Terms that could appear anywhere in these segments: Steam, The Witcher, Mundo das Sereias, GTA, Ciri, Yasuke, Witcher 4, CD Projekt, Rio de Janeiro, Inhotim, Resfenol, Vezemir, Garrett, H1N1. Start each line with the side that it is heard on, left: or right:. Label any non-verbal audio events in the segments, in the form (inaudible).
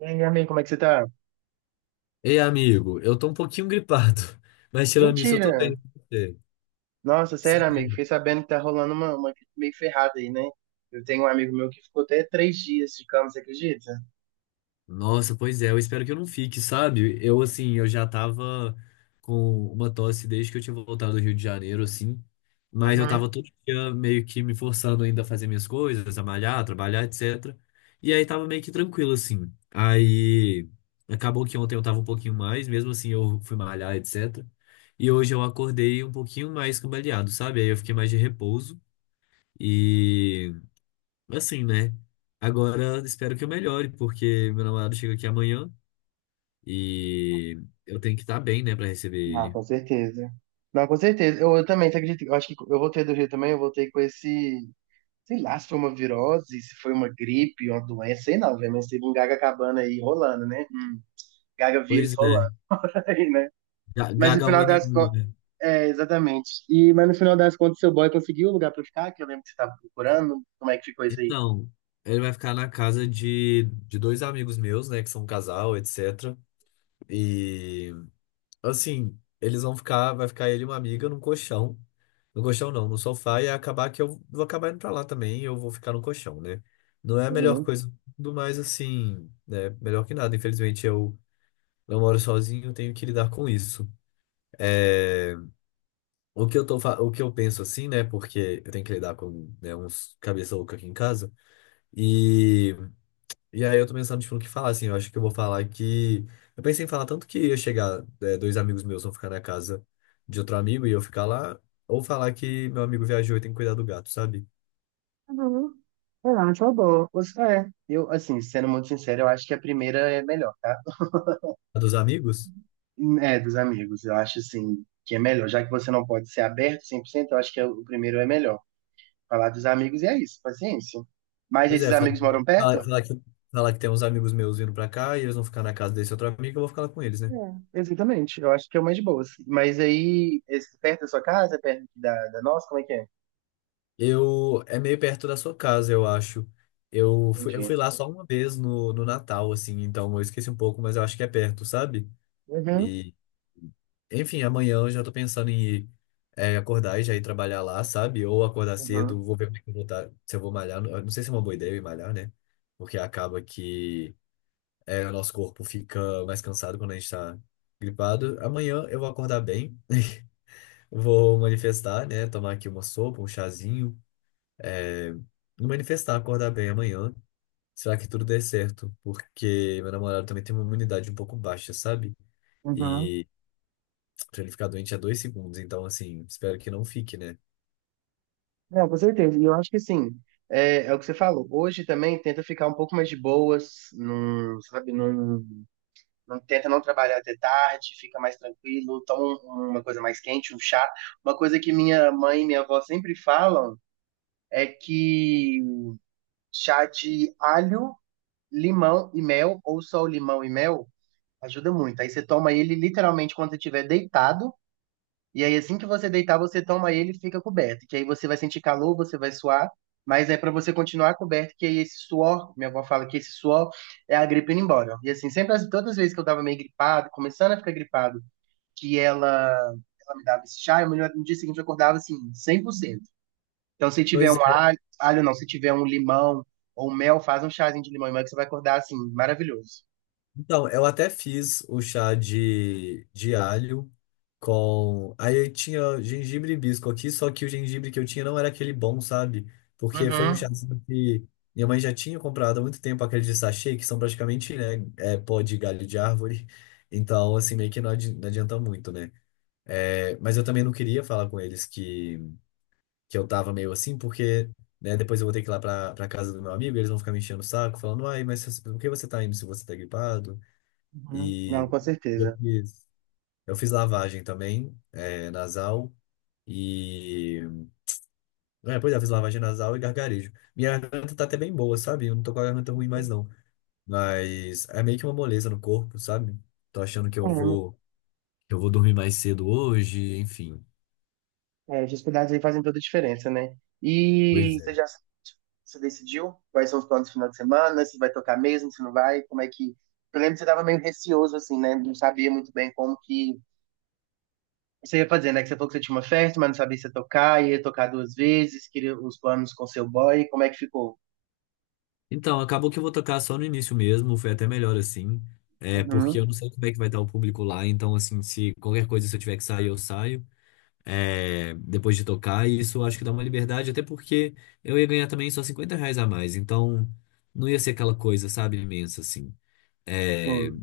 right: E aí, amigo, como é que você tá?
left: Ei, amigo, eu tô um pouquinho gripado, (laughs) mas tirando isso, eu tô bem.
right: Mentira!
left: E você?
right: Nossa, sério,
left: Sério?
right: amigo, fiquei sabendo que tá rolando uma gripe meio ferrada aí, né? Eu tenho um amigo meu que ficou até 3 dias de cama, você acredita?
left: Nossa, pois é, eu espero que eu não fique, sabe? Eu, assim, eu já tava com uma tosse desde que eu tinha voltado do Rio de Janeiro, assim, mas eu
right: Uhum.
left: tava todo dia meio que me forçando ainda a fazer minhas coisas, a malhar, trabalhar, etc. E aí tava meio que tranquilo, assim. Aí acabou que ontem eu tava um pouquinho mais, mesmo assim eu fui malhar, etc. E hoje eu acordei um pouquinho mais cambaleado, sabe? Aí eu fiquei mais de repouso. E assim, né? Agora espero que eu melhore, porque meu namorado chega aqui amanhã e eu tenho que estar bem, né, pra receber
right: Não,
left: ele.
right: com certeza. Não, com certeza. Eu também, você acredita? Eu acho que eu voltei do Rio também, eu voltei com esse... Sei lá se foi uma virose, se foi uma gripe, uma doença, sei não, velho, mas teve um gaga cabana aí rolando, né? Gaga vírus
left: Pois
right: rolando
left: é,
right: (laughs) aí, né?
left: Ga-
right: Mas no final das,
left: H1N1, né?
right: é, exatamente. E, mas no final das contas, seu boy conseguiu o lugar pra ficar, que eu lembro que você tava procurando. Como é que ficou isso aí?
left: Então, ele vai ficar na casa de dois amigos meus, né, que são um casal, etc. E, assim, eles vão ficar, vai ficar ele e uma amiga num colchão. No colchão não, no sofá, e acabar que eu vou acabar indo pra lá também, e eu vou ficar no colchão, né? Não é a melhor
right: Uhum.
left: coisa do mais, assim, né? Melhor que nada. Infelizmente, eu moro sozinho, tenho que lidar com isso. É, o que eu tô, o que eu penso assim, né? Porque eu tenho que lidar com, né, uns cabeça louca aqui em casa. E, e aí eu tô pensando, tipo, no que falar, assim. Eu acho que eu vou falar que. Eu pensei em falar tanto que ia chegar, é, dois amigos meus vão ficar na casa de outro amigo e eu ficar lá. Ou falar que meu amigo viajou e tem que cuidar do gato, sabe?
right: Uhum. Eu acho uma boa. Você, é, eu, assim, sendo muito sincero, eu acho que a primeira é melhor, tá?
left: A Dos amigos?
right: É, dos amigos, eu acho, assim, que é melhor. Já que você não pode ser aberto 100%. Eu acho que o primeiro é melhor. Falar dos amigos e é isso, paciência. Mas
left: Pois
right: esses
left: é,
right: amigos moram perto?
left: falar, falar que, falar que tem uns amigos meus vindo pra cá e eles vão ficar na casa desse outro amigo, eu vou ficar lá com eles, né?
right: É, exatamente, eu acho que é o mais de boas. Mas aí, esse, perto da sua casa, perto da nossa, como é que é?
left: Eu é meio perto da sua casa, eu acho. Eu fui, eu
right: Entendi.
left: fui lá só uma vez no Natal, assim, então eu esqueci um pouco, mas eu acho que é perto, sabe?
right: Uhum.
left: E, enfim, amanhã eu já tô pensando em ir, é, acordar e já ir trabalhar lá, sabe? Ou acordar cedo,
right: Uhum.
left: vou ver como é que eu vou se eu vou malhar. Eu não sei se é uma boa ideia eu ir malhar, né? Porque acaba que é, o nosso corpo fica mais cansado quando a gente tá gripado. Amanhã eu vou acordar bem, (laughs) vou manifestar, né? Tomar aqui uma sopa, um chazinho é, me manifestar, acordar bem amanhã. Será que tudo dê certo? Porque meu namorado também tem uma imunidade um pouco baixa, sabe?
right: Uhum.
left: E pra ele ficar doente é 2 segundos, então assim, espero que não fique, né?
right: Não, com certeza. E eu acho que sim. É o que você falou. Hoje também tenta ficar um pouco mais de boas, não, sabe, não tenta não trabalhar até tarde, fica mais tranquilo, toma uma coisa mais quente, um chá. Uma coisa que minha mãe e minha avó sempre falam é que chá de alho, limão e mel, ou só o limão e mel, ajuda muito. Aí você toma ele literalmente quando você estiver deitado. E aí, assim que você deitar, você toma ele e fica coberto. Que aí você vai sentir calor, você vai suar, mas é para você continuar coberto, que aí esse suor, minha avó fala que esse suor é a gripe indo embora. E assim, sempre, todas as vezes que eu tava meio gripado, começando a ficar gripado, que ela me dava esse chá, eu, no dia seguinte eu acordava assim, 100%. Então, se tiver
left: Pois
right: um
left: é,
right: alho, alho não, se tiver um limão ou mel, faz um chazinho de limão e mel que você vai acordar assim, maravilhoso.
left: então, eu até fiz o chá de alho com. Aí tinha gengibre e hibisco aqui, só que o gengibre que eu tinha não era aquele bom, sabe? Porque foi um chá
right: Uhum.
left: que minha mãe já tinha comprado há muito tempo aqueles de sachê, que são praticamente, né, é, pó de galho de árvore. Então, assim, meio que não adianta muito, né? É, mas eu também não queria falar com eles que eu tava meio assim, porque. Né? Depois eu vou ter que ir lá pra casa do meu amigo, e eles vão ficar me enchendo o saco, falando, ai, mas por que você tá indo se você tá gripado?
right: Uhum. Não,
left: E
right: com
left: eu
right: certeza.
left: fiz, eu fiz lavagem também, é, nasal. E. É, pois é, eu fiz lavagem nasal e gargarejo. Minha garganta tá até bem boa, sabe? Eu não tô com a garganta ruim mais não. Mas é meio que uma moleza no corpo, sabe? Tô achando que eu
right: É,
left: vou, que eu vou dormir mais cedo hoje, enfim.
right: É, os cuidados aí fazem toda a diferença, né? E
left: Pois
right: você
left: é.
right: já você decidiu quais são os planos do final de semana, se vai tocar mesmo, se não vai, como é que... Eu lembro que você tava meio receoso, assim, né? Não sabia muito bem como que você ia fazer, né? Que você falou que você tinha uma festa, mas não sabia se ia tocar duas vezes, queria os planos com seu boy, como é que ficou?
left: Então, acabou que eu vou tocar só no início mesmo, foi até melhor assim. É, porque eu
right: Uhum.
left: não sei como é que vai estar o público lá, então assim, se qualquer coisa se eu tiver que sair, eu saio. É, depois de tocar, e isso eu acho que dá uma liberdade, até porque eu ia ganhar também só R$ 50 a mais, então não ia ser aquela coisa, sabe, imensa assim. É,
right: Bom,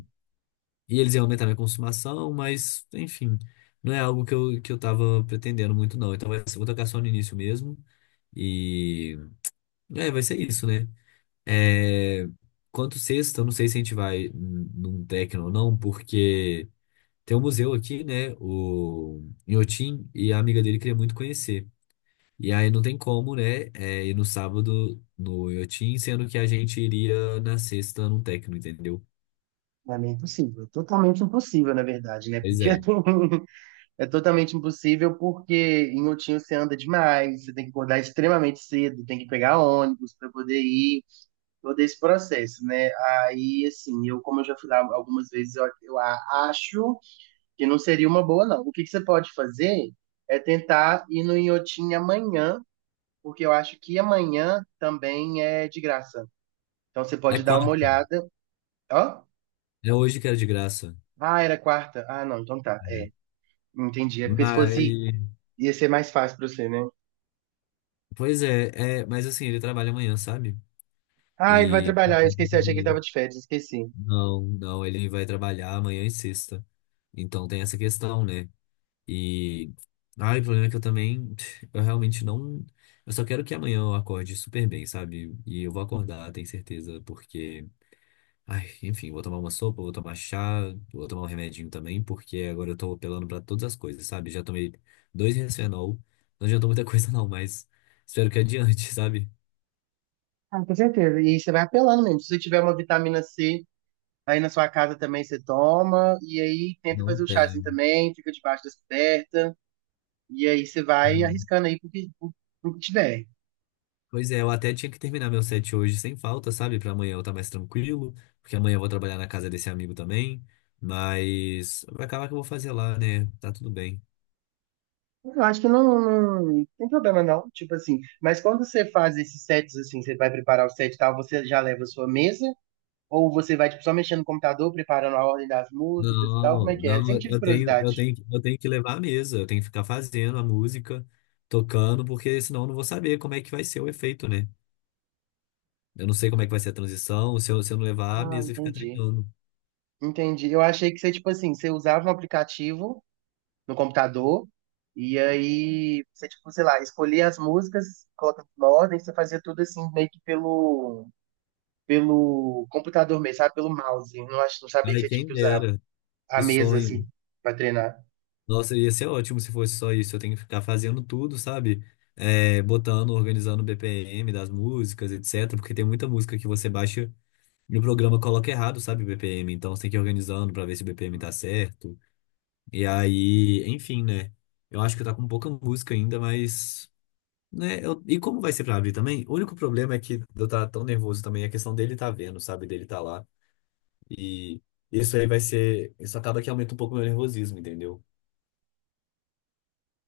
left: e eles iam aumentar minha consumação, mas enfim, não é algo que eu tava pretendendo muito, não. Então vai ser, vou tocar só no início mesmo, e é, vai ser isso, né? É, quanto sexta, eu não sei se a gente vai num techno ou não, porque. Tem um museu aqui, né? O Inhotim, e a amiga dele queria muito conhecer. E aí não tem como, né? É, ir no sábado no Yotin, sendo que a gente iria na sexta num técnico, entendeu?
right: pra mim é impossível, totalmente impossível, na verdade, né?
left: Pois
right: Porque
left: é.
right: (laughs) é totalmente impossível porque em Outinho você anda demais, você tem que acordar extremamente cedo, tem que pegar ônibus para poder ir, todo esse processo, né? Aí, assim, eu, como eu já fui lá algumas vezes, eu acho que não seria uma boa, não. O que que você pode fazer é tentar ir no Inhotim amanhã, porque eu acho que amanhã também é de graça. Então você
left: É
right: pode dar uma
left: quarta.
right: olhada. Ó,
left: É hoje que era de graça.
right: ah, era quarta. Ah, não, então tá.
left: É.
right: É, entendi. É porque se
left: Mas,
right: fosse, ia ser mais fácil para você, né?
left: pois é, é, mas assim, ele trabalha amanhã, sabe?
right: Ah, ele vai
left: E
right: trabalhar. Eu esqueci, achei que ele
left: ele-
right: tava de férias, esqueci.
left: não, não, ele vai trabalhar amanhã e sexta. Então tem essa questão, né? E ai, o problema é que eu também, eu realmente não, eu só quero que amanhã eu acorde super bem, sabe? E eu vou acordar, tenho certeza, porque ai, enfim, vou tomar uma sopa, vou tomar chá, vou tomar um remedinho também, porque agora eu tô apelando pra todas as coisas, sabe? Já tomei dois Resfenol, não adiantou muita (laughs) coisa não, mas espero que adiante, (laughs) sabe?
right: Ah, com certeza. E você vai apelando mesmo. Se você tiver uma vitamina C aí na sua casa também, você toma. E aí tenta
left: Não
right: fazer o chazinho
left: tem.
right: também, fica debaixo das cobertas. E aí você vai
left: Hum.
right: arriscando aí pro que tiver.
left: Pois é, eu até tinha que terminar meu set hoje sem falta, sabe? Pra amanhã eu estar mais tranquilo, porque amanhã eu vou trabalhar na casa desse amigo também, mas vai acabar que eu vou fazer lá, né? Tá tudo bem.
right: Eu acho que não, tem problema não, tipo assim. Mas quando você faz esses sets assim, você vai preparar o set e tal, você já leva a sua mesa? Ou você vai tipo, só mexendo no computador, preparando a ordem das músicas e tal? Como
left: Não,
right: é que é?
left: não,
right: Sempre tive
left: eu tenho,
right: curiosidade.
left: eu tenho, eu tenho que levar a mesa, eu tenho que ficar fazendo a música, tocando, porque senão eu não vou saber como é que vai ser o efeito, né? Eu não sei como é que vai ser a transição, se eu não levar a
right: Ah,
left: mesa e ficar
right: entendi.
left: treinando.
right: Entendi. Eu achei que você, tipo assim, você usava um aplicativo no computador e aí você, tipo, sei lá, escolhia as músicas, colocava na ordem, você fazia tudo assim, meio que pelo computador mesmo, sabe? Pelo mouse. Eu não sabia que
left: Ai,
right: você tinha
left: quem
right: que usar
left: dera,
right: a
left: que
right: mesa,
left: sonho.
right: assim, pra treinar.
left: Nossa, ia ser ótimo se fosse só isso, eu tenho que ficar fazendo tudo, sabe? É, botando, organizando o BPM das músicas, etc, porque tem muita música que você baixa e o programa coloca errado, sabe, o BPM, então você tem que ir organizando pra ver se o BPM tá certo. E aí, enfim, né? Eu acho que tá com pouca música ainda, mas. Né? E como vai ser pra abrir também? O único problema é que eu tá tão nervoso também, a questão dele tá vendo, sabe? Dele tá lá. E isso aí vai ser. Isso acaba que aumenta um pouco o meu nervosismo, entendeu?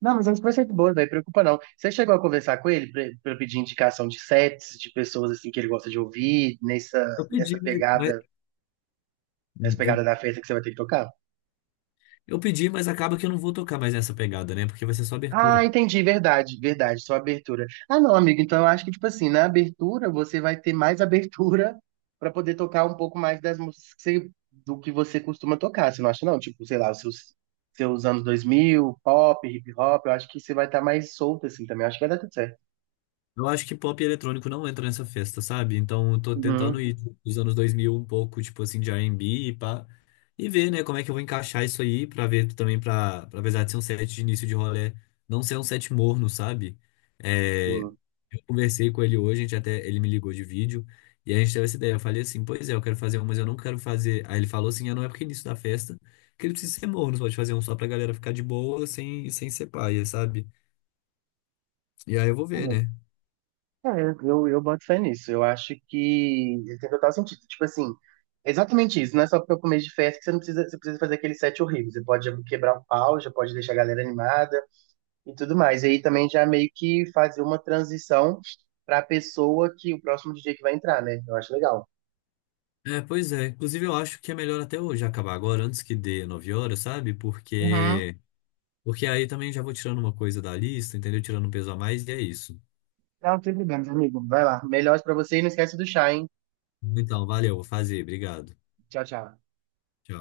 right: Não, mas é um conceito bom, não preocupa não. Você chegou a conversar com ele pra pedir indicação de sets, de pessoas, assim, que ele gosta de ouvir,
left: Eu
right: nessa
left: pedi, mas.
right: pegada, nessa
left: Hum,
right: pegada
left: eu,
right: da festa que você vai ter que tocar?
left: eu pedi, mas acaba que eu não vou tocar mais nessa pegada, né? Porque vai ser só
right: Ah,
left: abertura.
right: entendi, verdade, verdade, só abertura. Ah, não, amigo, então eu acho que, tipo assim, na abertura você vai ter mais (laughs) abertura pra poder tocar um pouco mais das músicas do que você costuma tocar, você não acha, não? Tipo, sei lá, os seus anos 2000, pop, hip hop, eu acho que você vai estar mais solto, assim, também, eu acho que vai dar tudo certo.
left: Eu acho que pop e eletrônico não entra nessa festa, sabe? Então eu tô tentando
right: Uhum.
left: ir dos anos 2000 um pouco, tipo assim, de R&B e B e pá. E ver, né, como é que eu vou encaixar isso aí pra ver também, pra apesar de ser um set de início de rolê, não ser um set morno, sabe? É, eu conversei com ele hoje, a gente até, ele me ligou de vídeo, e a gente teve essa ideia. Eu falei assim, pois é, eu quero fazer um, mas eu não quero fazer. Aí ele falou assim, ah, não é porque é início da festa, que ele precisa ser morno, você pode fazer um só pra galera ficar de boa, sem ser paia, sabe? E aí eu vou ver,
right: Sim.
left: né?
right: É, eu boto fé nisso. Eu acho que ele tem total sentido. Tipo assim, exatamente isso. Não é só porque é o começo de festa que você não precisa, você precisa fazer aquele set horrível. Você pode já quebrar um pau, já pode deixar a galera animada e tudo mais. E aí também já meio que fazer uma transição pra pessoa que o próximo DJ que vai entrar, né? Eu acho legal.
left: É, pois é. Inclusive, eu acho que é melhor até hoje acabar agora, antes que dê 9 horas, sabe?
right: Uhum.
left: Porque aí também já vou tirando uma coisa da lista, entendeu? Tirando um peso a mais, e é isso.
right: Não, sem problemas, amigo. Vai lá. Melhores pra você e não esquece do chá, hein?
left: Então, valeu, vou fazer. Obrigado.
right: Tchau, tchau.
left: Tchau.